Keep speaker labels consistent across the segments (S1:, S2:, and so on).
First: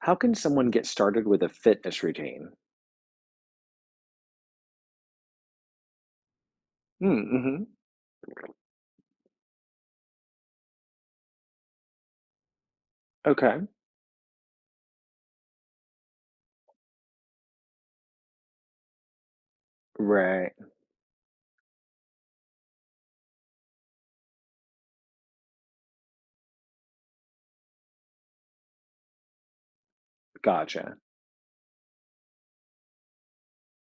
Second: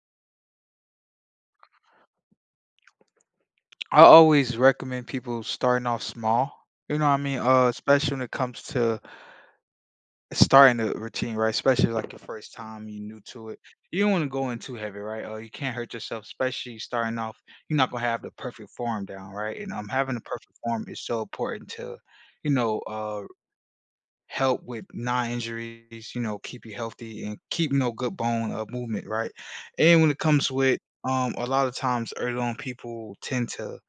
S1: How can someone get started with a fitness routine?
S2: I always recommend people starting off small, you know
S1: Mm.
S2: what I mean? Uh,
S1: Mhm.
S2: especially when it comes to starting a routine, right? Especially, like, your first time, you're new to it.
S1: Okay.
S2: You don't wanna go in too heavy, right, or you can hurt yourself, especially starting off. You're not gonna have the perfect form down, right? And, um, having a perfect
S1: Right.
S2: form is so important to, you know, uh, help with knee injuries, you know, keep you healthy and keeping up good bone, uh, movement, right? And when it comes with
S1: Gotcha.
S2: um, a lotta times, early on, people tend to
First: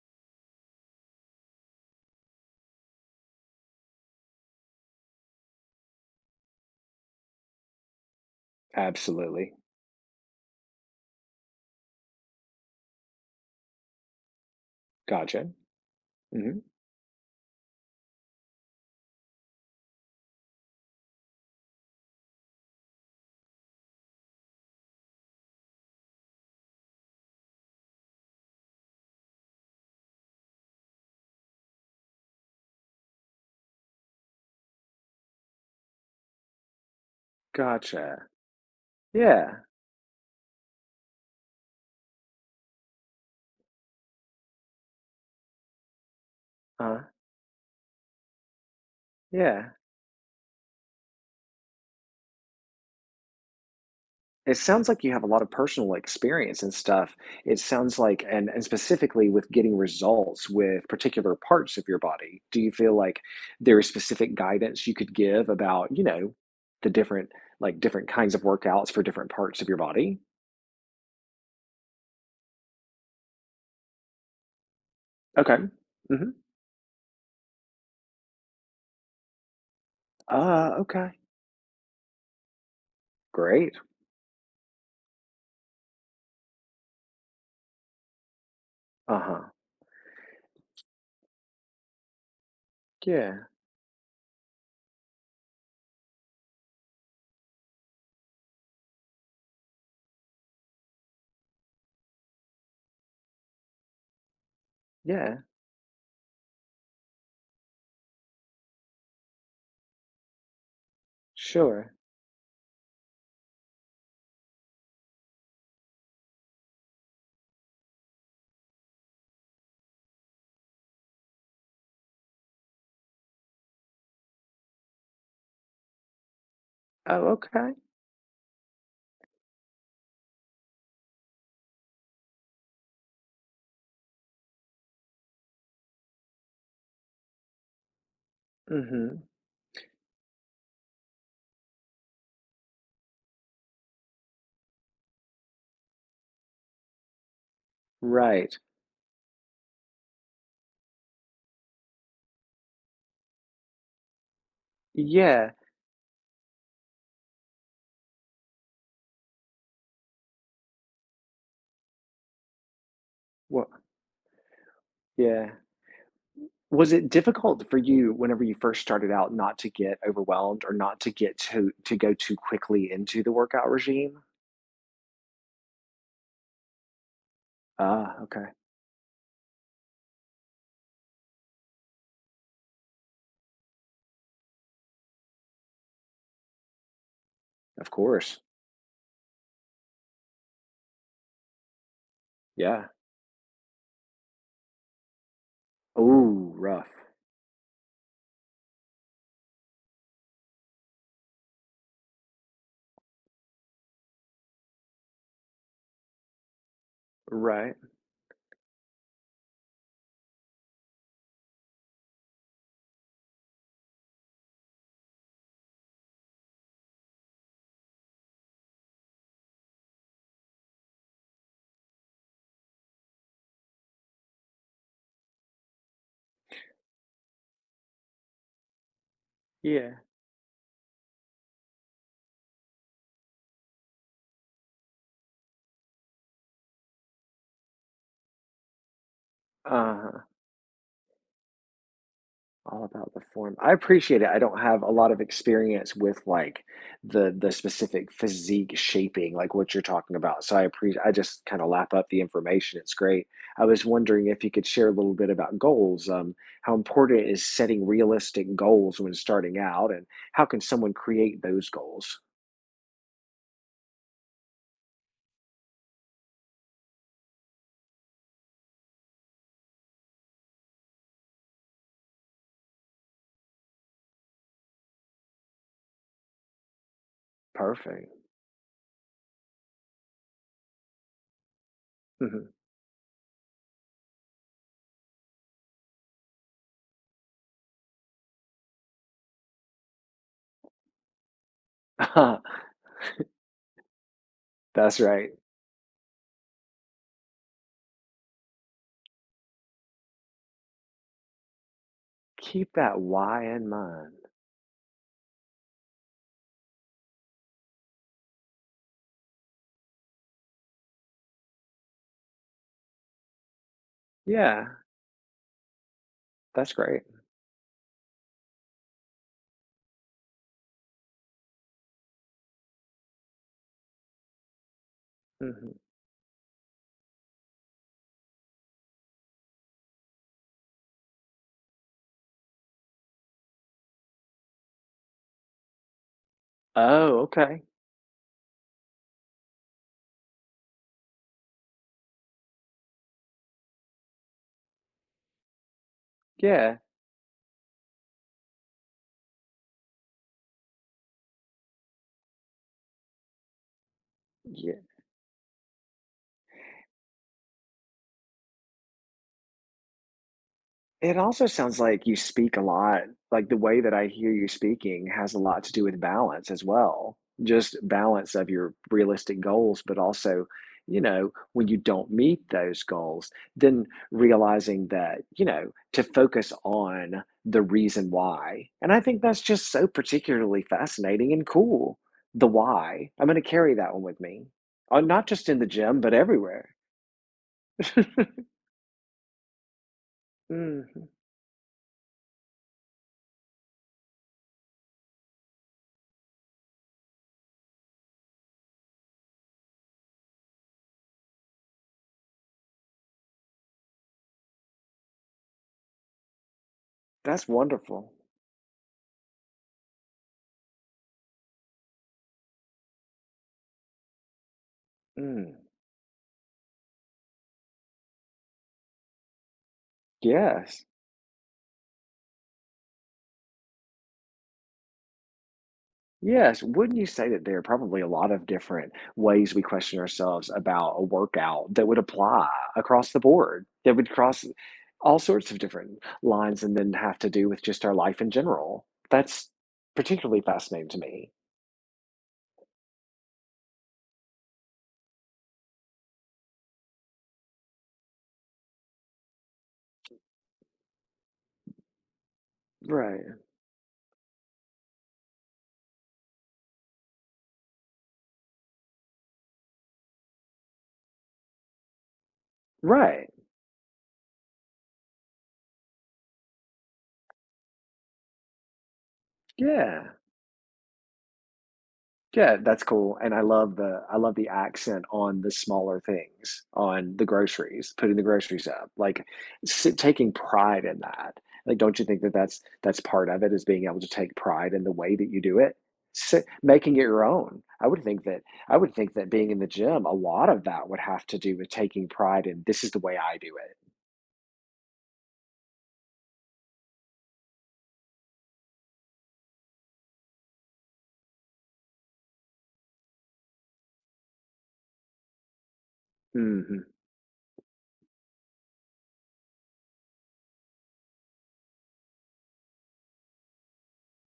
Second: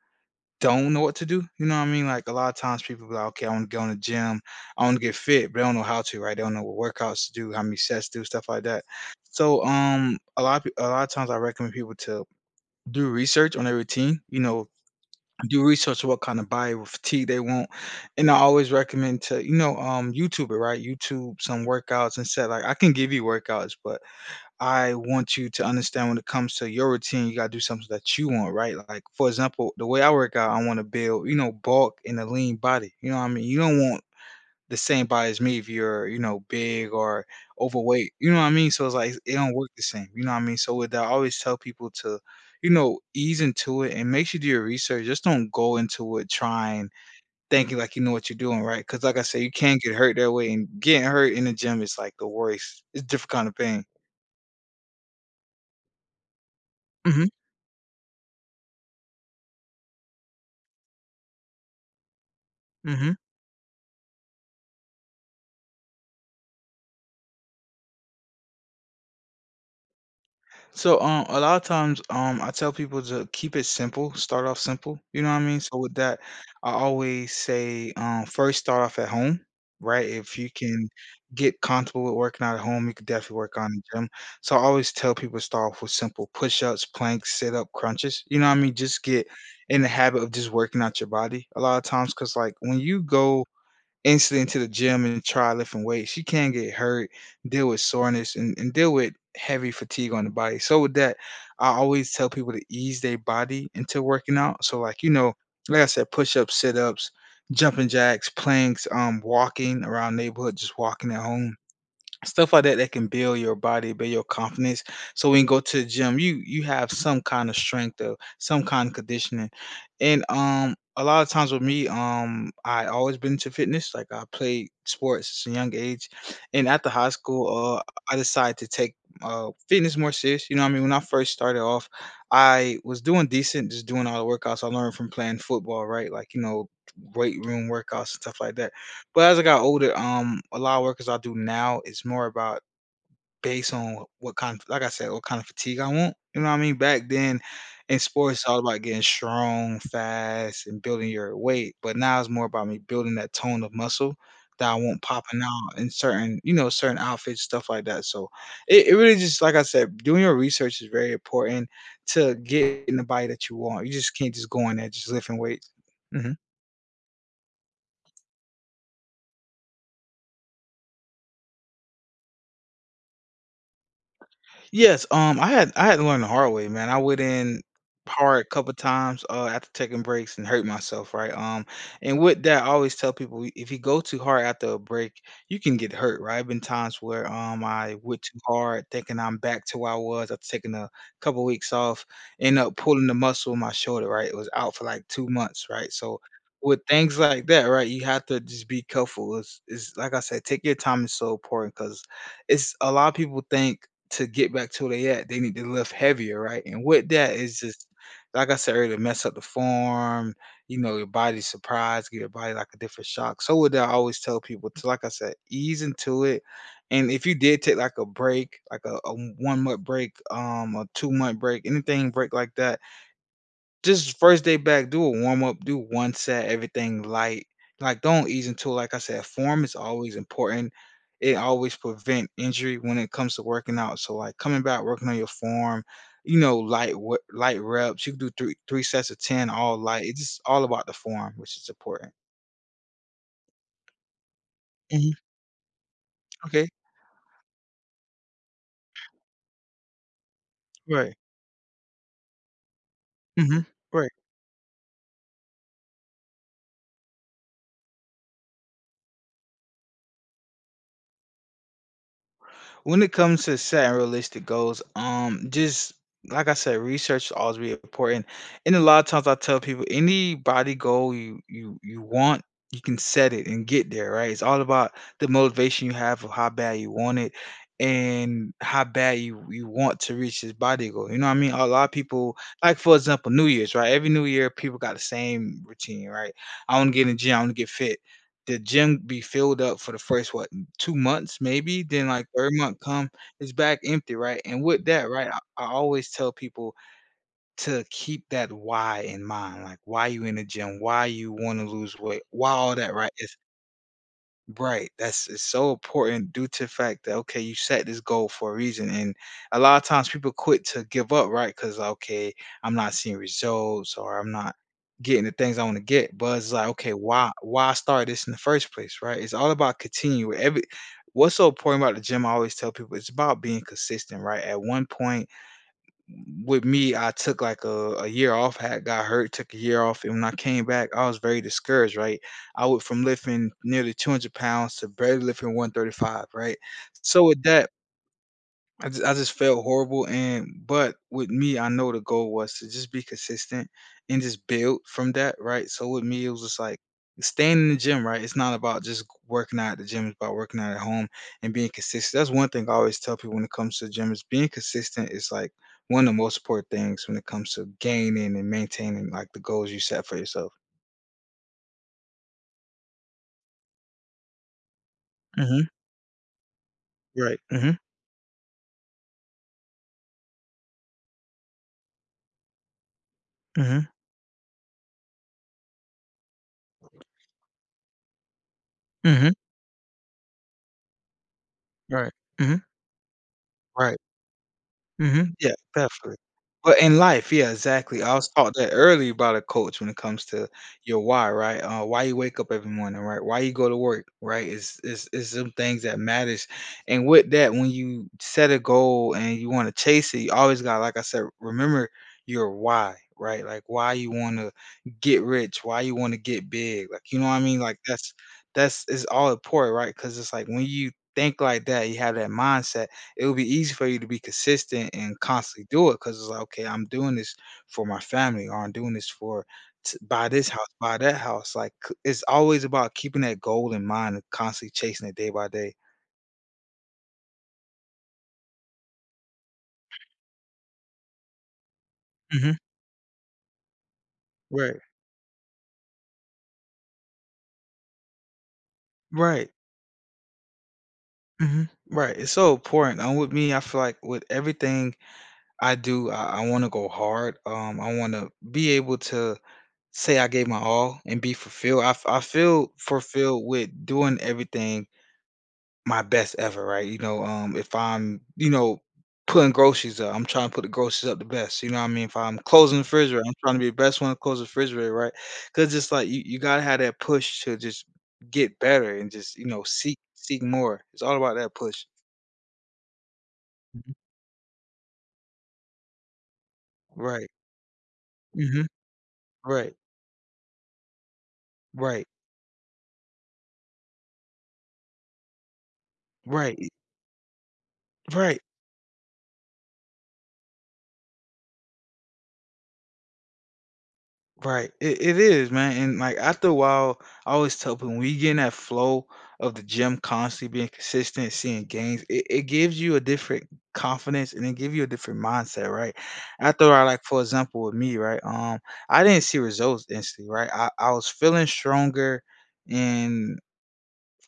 S2: don't know what to do, you know what I mean? Like, a lotta times, people be like, "Okay, I wanna go in the gym. I wanna get fit," but they don't know how to, right? They don't know what workouts to do, how many sets do, stuff like that.
S1: Absolutely.
S2: So, um, a lotta p a lotta times, I recommend people to do research on their routine, you know,
S1: Gotcha.
S2: do research on what kinda
S1: Mhm.
S2: body or physique they want, and I always recommend to you know, um, YouTuber, right? YouTube some workouts and say, like, "I can give you workouts, but I want you to understand when it comes to your routine, you gotta do something that you want." Right? Like, for example, the way I work out, I wanna build you know, bulk and a lean body, you know what mean? You don't want the same body as me if you're, you know, big or overweight,
S1: Gotcha.
S2: you know what I mean? So it's like, it don't
S1: Yeah.
S2: work the same, you know what I mean? So with that, I always tell people to, you know, ease into it and make sure you do your research. Just don't go into it trying,
S1: Uh-huh.
S2: thinking like you know what you're doing, right? 'Cause like I say, you
S1: Yeah.
S2: can get hurt that way, and getting hurt in the gym is, like, the worst. It's a different kind of pain.
S1: It sounds like you have a lot of personal experience and stuff.
S2: Mhm.
S1: It sounds like and and specifically with getting results with particular parts of your body. Do you feel
S2: Mhm.
S1: like there is specific guidance you could give about, you know, the different like, different kinds of workouts for different parts of your body?
S2: So, um, a lotta times, um, I tell people ju "Keep it simple. Start off simple." You know what I
S1: Okay.
S2: mean? So with that,
S1: Mhm.
S2: I always say, um, first, start off at home, right, if you
S1: Ah,
S2: can
S1: okay.
S2: get comfortable with working out at home, you could definitely work on
S1: Great.
S2: the gym. So, I always tell people to start off with simple push-ups, planks, sit-up, crunches, you know what I mean? Just get
S1: Uh-huh.
S2: in the habit of just working out your body, a lotta times 'cause, like, when you
S1: K
S2: go
S1: yeah.
S2: instantly into the gym and try lifting weights, you can get hurt, deal with soreness, and and deal with heavy fatigue on the body. So with that, I always tell people to ease their body into working out. So, like, you know,
S1: Yeah.
S2: like I said, push-ups, sit-ups, jumping jacks, planks, um, walking around neighborhood, just walking at home,
S1: Sure.
S2: stuff like that that can build your body, build your confidence. So when you go to the gym, you you have some kinda strength or some kinda conditioning. And, um, a lot of times with me, um, I always been into fitness. Like, I played sports since a young age, and after high
S1: Oh,
S2: school,
S1: okay.
S2: uh, I decided to take, uh, fitness more serious, you know what I mean? When I first started off, I was doing decent, just doing all the workouts I learned from playing football, right? Like, you know, weight room workouts and stuff like that.
S1: Mhm.
S2: But as I got older, um, a lot of workouts I do now, it's more about based on what what kind of like I said, what kind of physique I want, you know what mean? Back then in sports, it's
S1: Right.
S2: all about getting strong, fast, and building your weight, but now it's more about me building that tone of muscle that I want popping
S1: Yeah.
S2: out in certain you know, certain outfits, stuff like that. So, it it really just like I said, doing your research is very important to get in the body that you
S1: Wa
S2: want. You just can't just go in there, just lifting
S1: Yeah.
S2: weights. Mhm.
S1: Was it difficult for you whenever- you first started out- not to get overwhelmed or not to get too to go too quickly into the workout regime?
S2: Yes, um, I had I had to learn the hard way, man. I went in
S1: Ah,
S2: hard a
S1: okay.
S2: couple times, uh, after taking breaks and hurt myself, right, um, and with that, I always tell people, we if you go too hard after a break, you can get hurt, right. There have been times where, um,
S1: Of
S2: I went too
S1: course.
S2: hard, thinking I'm back to where I was after taking a couple weeks off, end up
S1: Yeah.
S2: pulling a muscle in my shoulder, right. It was out for, like, 2 months, right. So,
S1: Ooh,
S2: with
S1: rough.
S2: things like that, right, you have to just be careful. It's it's like I said, taking your time is so important 'cause it's a lot of people think to get back to where they at, they need to lift heavier, right. And with that is
S1: Right.
S2: just like I said, earlier, mess up the form, you know, your body's surprised, give your body, like, a different shock. So with that, I always tell people to like I said, "Ease into it. And if you did take, like, a break, like, a a one-month break, um, a two-month break, anything with a break like that" "just the first day back, do a warm up. Do 1 set, everything light. Like, don't ease into it." Like I said, form is
S1: Yeah.
S2: always important. It always prevent injury when it comes to working out. So, like, coming back, working on your form, you know, light we light reps. You can do three three sets of 10 all light. It's
S1: Uh-huh.
S2: just all about the form, which is important.
S1: All about the form. I appreciate it, I don't have a lot
S2: Mhm.
S1: of experience with, like,
S2: Okay.
S1: the the specific physique-shaping, like what you're talking about, so I appre I
S2: Right.
S1: just kinda lap up the information, it's great.
S2: Mhm.
S1: I was
S2: Right.
S1: wondering if you could share a little bit about goals, um, how important is setting realistic goals when starting out and how can someone create those goals.
S2: When it comes to setting realistic goals, um, just like I said, research always be really important, and a lotta times, I tell people, any body goal you you you want, you can set it and get there, right? It's all about the motivation you have of how bad you want it
S1: Perfect.
S2: and how bad you you want to reach this body goal, you know what I mean? A lotta people,
S1: Mhm.
S2: like, for example, New Year's, right? Every New Year, people got the same routine, right? "I wanna get in the gym, I wanna get fit." The gym be filled up for the first, what, 2 months maybe? Then, like, 3rd month come, it's back empty, right, and with
S1: That's
S2: that, right,
S1: right.
S2: I I always tell people to keep that why in mind, like, why you in the gym? Why you wanna lose weight? Why
S1: Keep
S2: all that,
S1: that
S2: right, if
S1: why in mind.
S2: Right, that's it's so important due to fact that, okay, you set this goal for a reason, and a lotta times people quit to give up, right? 'Cause, "Okay, I'm not seeing results or I'm not
S1: Yeah.
S2: getting the things I wanna get." But it's like,
S1: That's
S2: okay,
S1: great.
S2: why why start this in the first place, right? It's all about continue every what's so important about the gym, I always tell people, it's about being consistent, right? At one point,
S1: Mhm.
S2: with me, I took, like, a a year off, I had got hurt, took a year off, and when I came back, I was very discouraged, right? I went from lifting nearly 200 pounds to barely lifting 135, right?
S1: Oh,
S2: So, with
S1: okay.
S2: that I j I just felt horrible and but with me, I know the goal was to just be consistent and just build from that, right? So, with me, it was just
S1: Yeah.
S2: like staying in the gym, right? It's not about just g working out at the gym, it's about working out at home and being consistent, that's one thing I always tell people when it comes to gym is being
S1: Yeah.
S2: consistent is, like, one of the most important things when it comes to gaining and maintaining, like, the goals you set for yourself.
S1: It also sounds like you speak a lot. Like, the way that I hear you speaking has a lot
S2: Mhm.
S1: to do with balance as well.
S2: Right, mhm.
S1: Just balance of your realistic goals, but also, you know, when you don't meet those goals, then
S2: Mhm.
S1: realizing that, you know, to focus on the reason why. And I think
S2: Mhm.
S1: that's just so particularly fascinating and cool.
S2: Right,
S1: The
S2: mhm.
S1: why. I'm going to carry that
S2: Right.
S1: one with me. Oh, not
S2: Mhm,
S1: just
S2: yeah,
S1: in the gym, but
S2: definitely.
S1: everywhere.
S2: But in life, yeah. Exactly. I was taught that early about a coach when it comes to your
S1: Mhm.
S2: why, right? Uh, why you wake up every morning, right? Why you go to work, right? It's it's it's some things that matters. And with that, when you set a goal and you wanna chase it, you always gotta like I said, remember your "Why," right? Like, why you wanna get rich, why you wanna get big. Like, you know what I
S1: That's
S2: mean? Like,
S1: wonderful.
S2: that's that's it's all important, right? 'Cause it's like, when you think like that, you have that mindset, it'll be easy for you to be consistent and
S1: Mm.
S2: constantly do it because it's like, "Okay, I'm doing this for my family," or "I'm doing this for to buy this,
S1: Yes.
S2: buy that house," like, c it's always about keeping that goal in mind and constantly chasing it day by day.
S1: Yes. Wouldn't you say that there are probably a lot of different ways we question ourselves about a workout that would apply
S2: Mhm.
S1: across the board, that would cross
S2: Right.
S1: all sorts of different lines, and then have to do with just our life in general?
S2: Right.
S1: That's particularly fascinating to me.
S2: Mhm. Right, it's so important, and with me, I feel like with everything I do, I I wanna go hard, um, I wanna be able to say I gave my all, and be fulfilled I f I feel
S1: Right.
S2: fulfilled with doing everything my best ever, right? You know? Um, if I'm, you know, putting groceries up I'm trying to put the groceries up the best, you know what I mean? If I'm closing the refrigerator,
S1: Right.
S2: I'm trying to be the best one to close the refrigerator, right? 'Cause it's, like, you you gotta have that push to just get better, and just, you know, seek
S1: Yeah.
S2: seek more. It's all about that push.
S1: Yeah, that's cool, and I love
S2: Mhm.
S1: the I love the accent on the smaller things, on the
S2: Right.
S1: groceries, putting the
S2: Mhm.
S1: groceries up, like,
S2: Right.
S1: s taking pride in that. Like, don't you
S2: Right.
S1: think that that's that's part of it, is being able to take pride in the way that you do it? S
S2: Right, y
S1: Making it your own. I would think
S2: Right.
S1: that I would think that being in the gym, a lot of that would have to do with taking pride in, "This is the way I do it."
S2: Right. It it is, man. And, like, after a while, I always tell people, when we get in that flow of the gym constantly being consistent, seeing gains, it it gives you a different confidence, and it give you a different mindset, right? After I,
S1: Mhm.
S2: like, for example, with me, right, um, I didn't see results instantly, right? I I was feeling stronger, and,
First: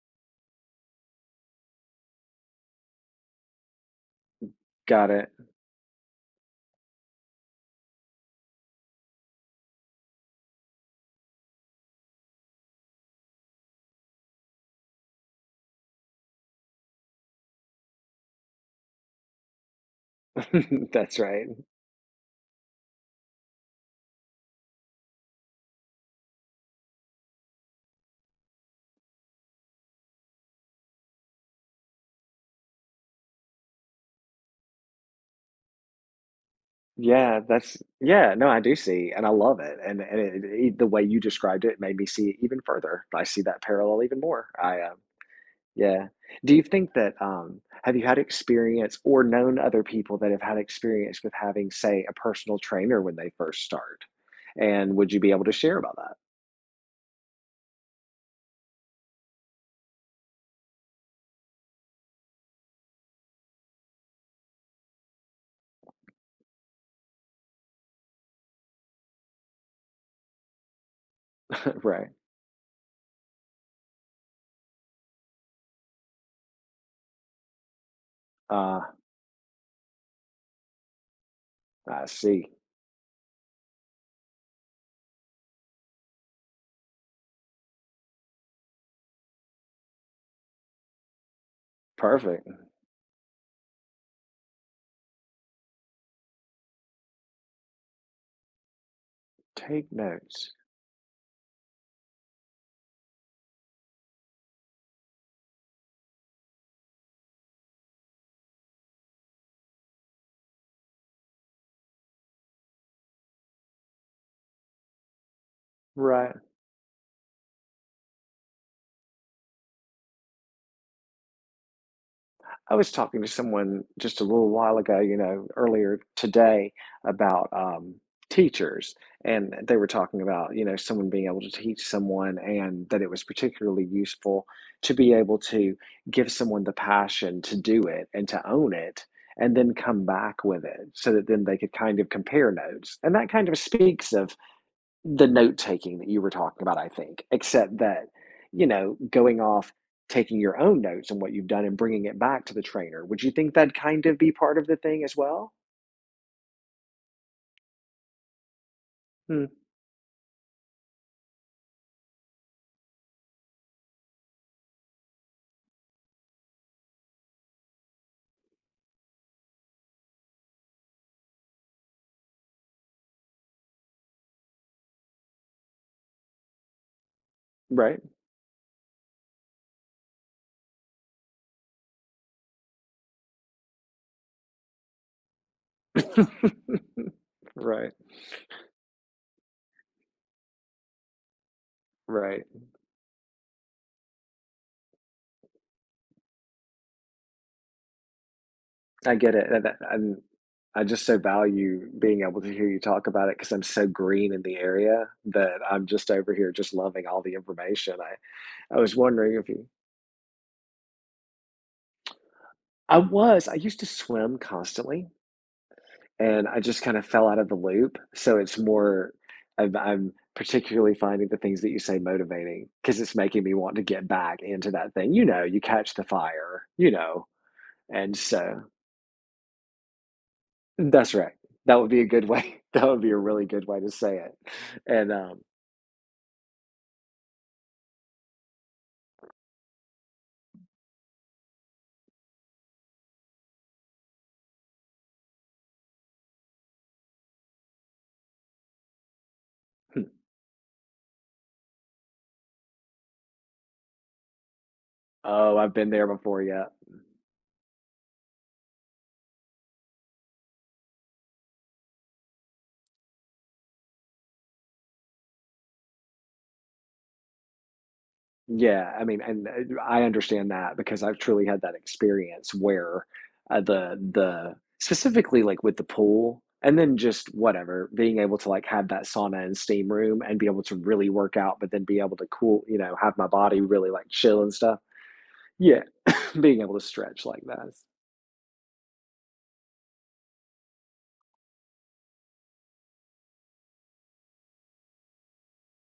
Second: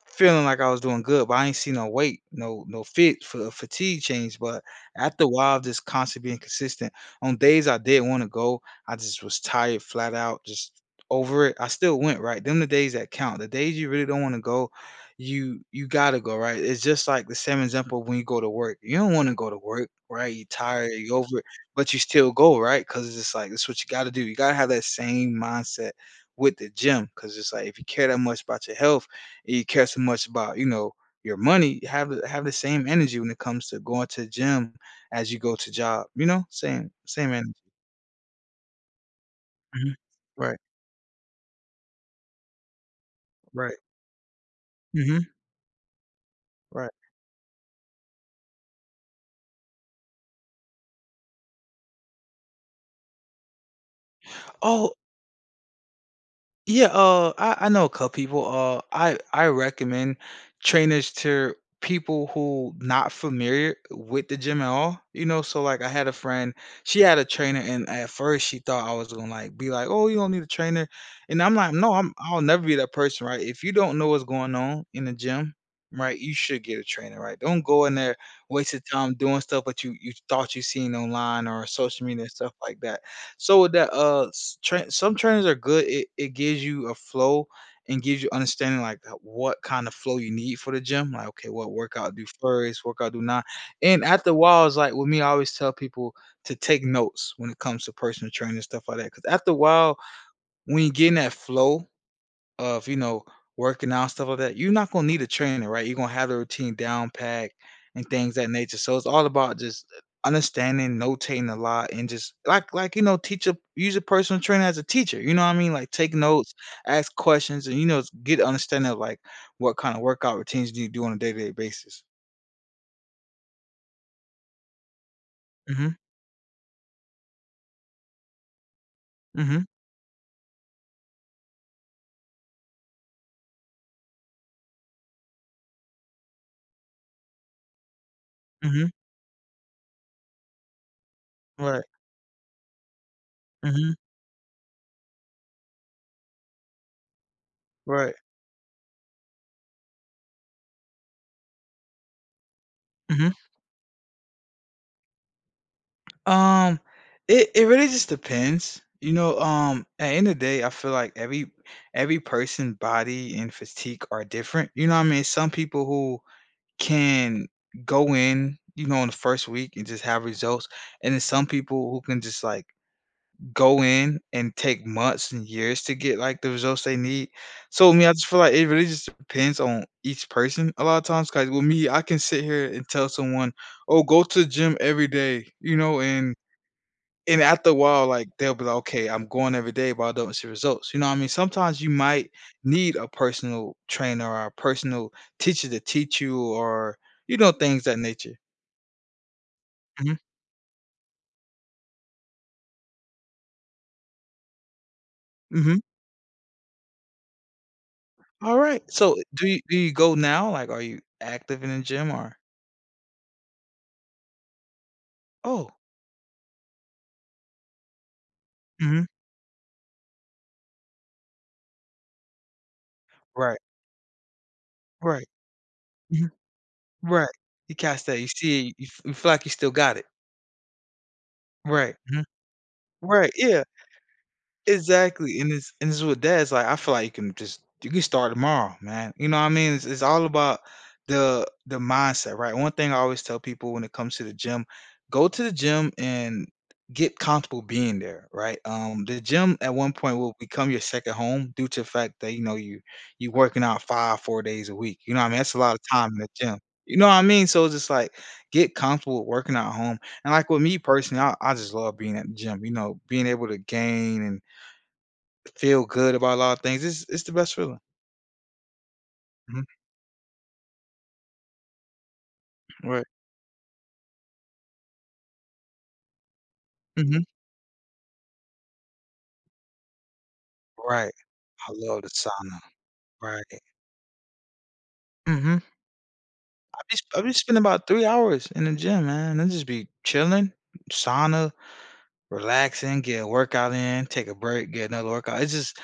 S2: feeling like I was doing good, but I ain't seen no weight, no no fit for the fatigue change.
S1: G
S2: But,
S1: got
S2: after a
S1: it.
S2: while, just constantly being consistent. On days I didn't wanna go, I just was tired, flat out, just over it. I still went, right? Them the days that count. The days you really don't wanna go, you you gotta go, right? It's just, like, the same example when you go to work. You don't wanna go to work, right? You're tired. You're
S1: That's
S2: over it,
S1: right, mhm.
S2: but you still go, right? ‘Cause it's just like that's what you gotta do. You gotta have that same mindset with the gym. 'Cause it's, like, if you care that much about your health, and you care so much about, you know, your money, have the have the same energy when it comes to going to the gym, as you go to job. You know? Same same
S1: Yeah.
S2: energy.
S1: That's yeah! No, I do see, and I love it.
S2: Mhm,
S1: And the and eh and,
S2: right.
S1: eh, the way you described it made me see it even further. I see that
S2: Right.
S1: parallel even more. I uh,
S2: Mhm.
S1: yeah. Do you
S2: Right.
S1: think that, um, have you had experience or known other people that have had experience with having, say, a personal trainer when they first start?
S2: Oh
S1: And would you be able to share about that?
S2: Yeah, uh, I I know a couple people. Uh, I I recommend trainers to people who not familiar with the gym at all, you know? So, like, I had a friend. She had a trainer, and at first, she thought I was gonna, like, be, like, “Oh, you don't need a trainer.” And I'm, like, "No,"
S1: Right.
S2: I'm, I'll never be that person, right? If you don't know what's going on in the gym, right, you should get a trainer, right? Don't go in there, waste your
S1: Ah.
S2: time doing stuff that you you thought you seen online or social
S1: I
S2: media, and
S1: see.
S2: stuff like that. So, with that, uh, s tra some trainers are good. It it gives you a flow, and gives you understanding, like, that what kind of flow you need for the gym. Like, okay, "What workout do
S1: Perfect.
S2: first, workout do now." And after a while, it's, like, with me, I always tell people to take notes when it comes to personal training, and stuff like that. 'Cause after a
S1: Take
S2: while,
S1: notes.
S2: when you're getting that flow of, you know, working out stuff like that, you're not gonna need a trainer, right? You're gonna have a routine down pat, and things that nature. So, it's all about just u understanding, notating a lot, and just, like like, you know, teach a use a personal trainer as a teacher. You know what I mean? Like, take
S1: Right.
S2: notes, ask questions, and, you know, get an understanding of, like, what kind of workout routines do you do on a day-to-day basis.
S1: I was talking to someone just a little while ago, you know,
S2: Mhm.
S1: earlier today about, um, teachers, and
S2: Mhm.
S1: they were talking about, you know, someone being able to teach someone and that it was particularly useful to be able to give someone the passion to do it and to own
S2: Mhm.
S1: it, and then come back with it so that then they could
S2: Right.
S1: kind of compare notes- and that kind of
S2: Mhm.
S1: speaks of the note-taking that you were talking about, I think, except that,
S2: Right.
S1: you know, going off, taking your own notes on what you've done and bringing it back to the trainer. Would you
S2: Mhm.
S1: think that'd kind of be part of the thing, as well?
S2: Um, it it really just depends. You know?
S1: Hmm.
S2: Um, at end of day, I feel like every every person body and physique are different. You know what I mean? Some people who can go in, you know, in the 1st week and just have results, and then some people who can just, like, go in and take months and years to get, like, the results they need. So, I
S1: Right.
S2: mean, I just feel like it really just depends on each person a lotta times 'cause with me, I can sit here and tell someone, "Oh, go to the gym every day" you know, and and after a
S1: Right.
S2: while, like, they'll be like, "Okay, I'm going every day, but I don't see results." You know what I mean? Sometimes you might
S1: Right.
S2: need a personal trainer or a personal teacher to teach you or, you know, things that nature.
S1: I get it, the that,
S2: Mhm.
S1: un I just so value being able to hear you talk about it 'cause I'm so green in the area that
S2: Mhm.
S1: I'm just over here just loving all the information, I I
S2: Alright,
S1: was
S2: so i
S1: wondering
S2: do
S1: if
S2: you
S1: you
S2: do you go now? Like, are you active in a gym? Or
S1: I was, I used to swim constantly
S2: Oh.
S1: and I just kinda fell out of the loop. So it's
S2: Mhm.
S1: more of I'm particularly finding the things that you say motivating, 'cause it's making me
S2: Right.
S1: want to get back into that thing, you
S2: Right.
S1: know, you catch the
S2: Mhm.
S1: fire, you know?
S2: Right. You cast
S1: And
S2: that, you
S1: so
S2: see you f You feel like you still got it.
S1: That's right. That would
S2: Right,
S1: be a
S2: mhm.
S1: good way. That would be a
S2: Right,
S1: really
S2: yeah.
S1: good way to say it, and,
S2: Exactly,
S1: um
S2: and this and this is what dad's like, I feel like you can just you can start tomorrow, man, you know what I mean? It's it's all about the the mindset. Right? One thing I always tell people when it comes to the gym, "Go to the gym and get comfortable being there." Right? Um, the gym at one
S1: Hmm.
S2: point will become your 2nd home due to the fact that, you know, you you working out 5, 4 days a week. You know I mean? That's
S1: Oh,
S2: a
S1: I've
S2: lotta
S1: been there
S2: time in the
S1: before,
S2: gym.
S1: yeah.
S2: You know what I mean? So it's just like, get comfortable working at home, and, like, with me, personally, I I just love being at the gym, you know, being able to gain and feel good about a lotta things. It's it's the best feeling.
S1: Yeah, I mean, and, uh,
S2: Mhm.
S1: you I understand that because I've truly had that experience where,
S2: Right.
S1: uh, the the Specifically, like, with the pool and then
S2: Mhm.
S1: just whatever, being able to, like, have that sauna and steam room, and be able to really
S2: Right.
S1: work out but
S2: I
S1: then be
S2: love the
S1: able to
S2: sauna.
S1: cool you know, have my body
S2: Right.
S1: really, like, chill and stuff.
S2: Mhm.
S1: Yeah. Being able
S2: I
S1: to
S2: bee I
S1: stretch
S2: been
S1: like that
S2: spending
S1: is
S2: about 3 hours in the gym, man, I'll just be chilling, sauna, relaxing, get a workout in, take a break, get another workout, it's just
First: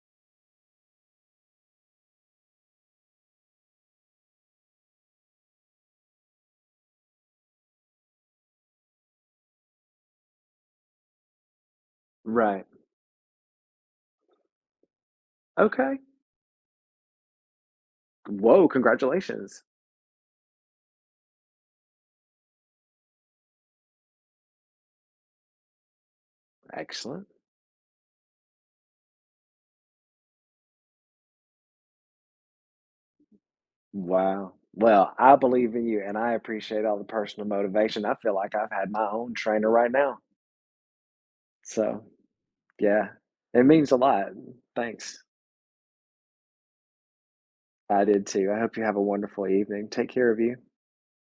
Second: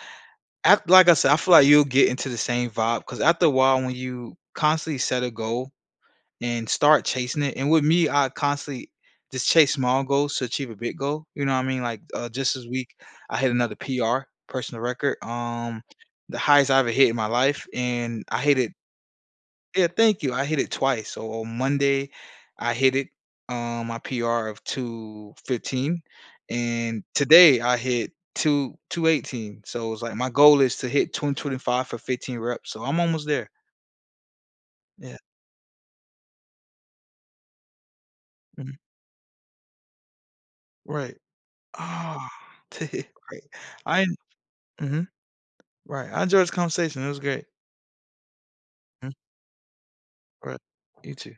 S2: ac Like I said, I feel like you'll get into the same vibe, ‘cause after a while, when you constantly set a goal and start chasing it and with me, I constantly just chase small goals to achieve a big goal. You know what I mean? Like, uh, just
S1: Right.
S2: this week, I hit another PR- personal record, um
S1: Okay.
S2: the highest I ever hit in my life, and I hit
S1: Woah!
S2: it
S1: Congratulations.
S2: Yeah. Thank you. I hit it twice. So on Monday, I hit it, um, my PR of 215, and
S1: Excellent.
S2: today, I hit two 218. So it was, like, my goal is to hit 225 for 15 reps. So I'm almost there.
S1: Wow. Well,
S2: Yeah.
S1: I believe in you, and I appreciate all the personal motivation. I feel like I
S2: Mhm.
S1: had my own trainer right now.
S2: Right.
S1: So,
S2: Aw.
S1: yeah.
S2: Right.
S1: It means a
S2: I en
S1: lot.
S2: Mhm.
S1: Thanks.
S2: Right. I enjoyed this conversation, it was great.
S1: I did too. I hope you have a
S2: Mm.
S1: wonderful evening, take care of you.
S2: Alright. You too.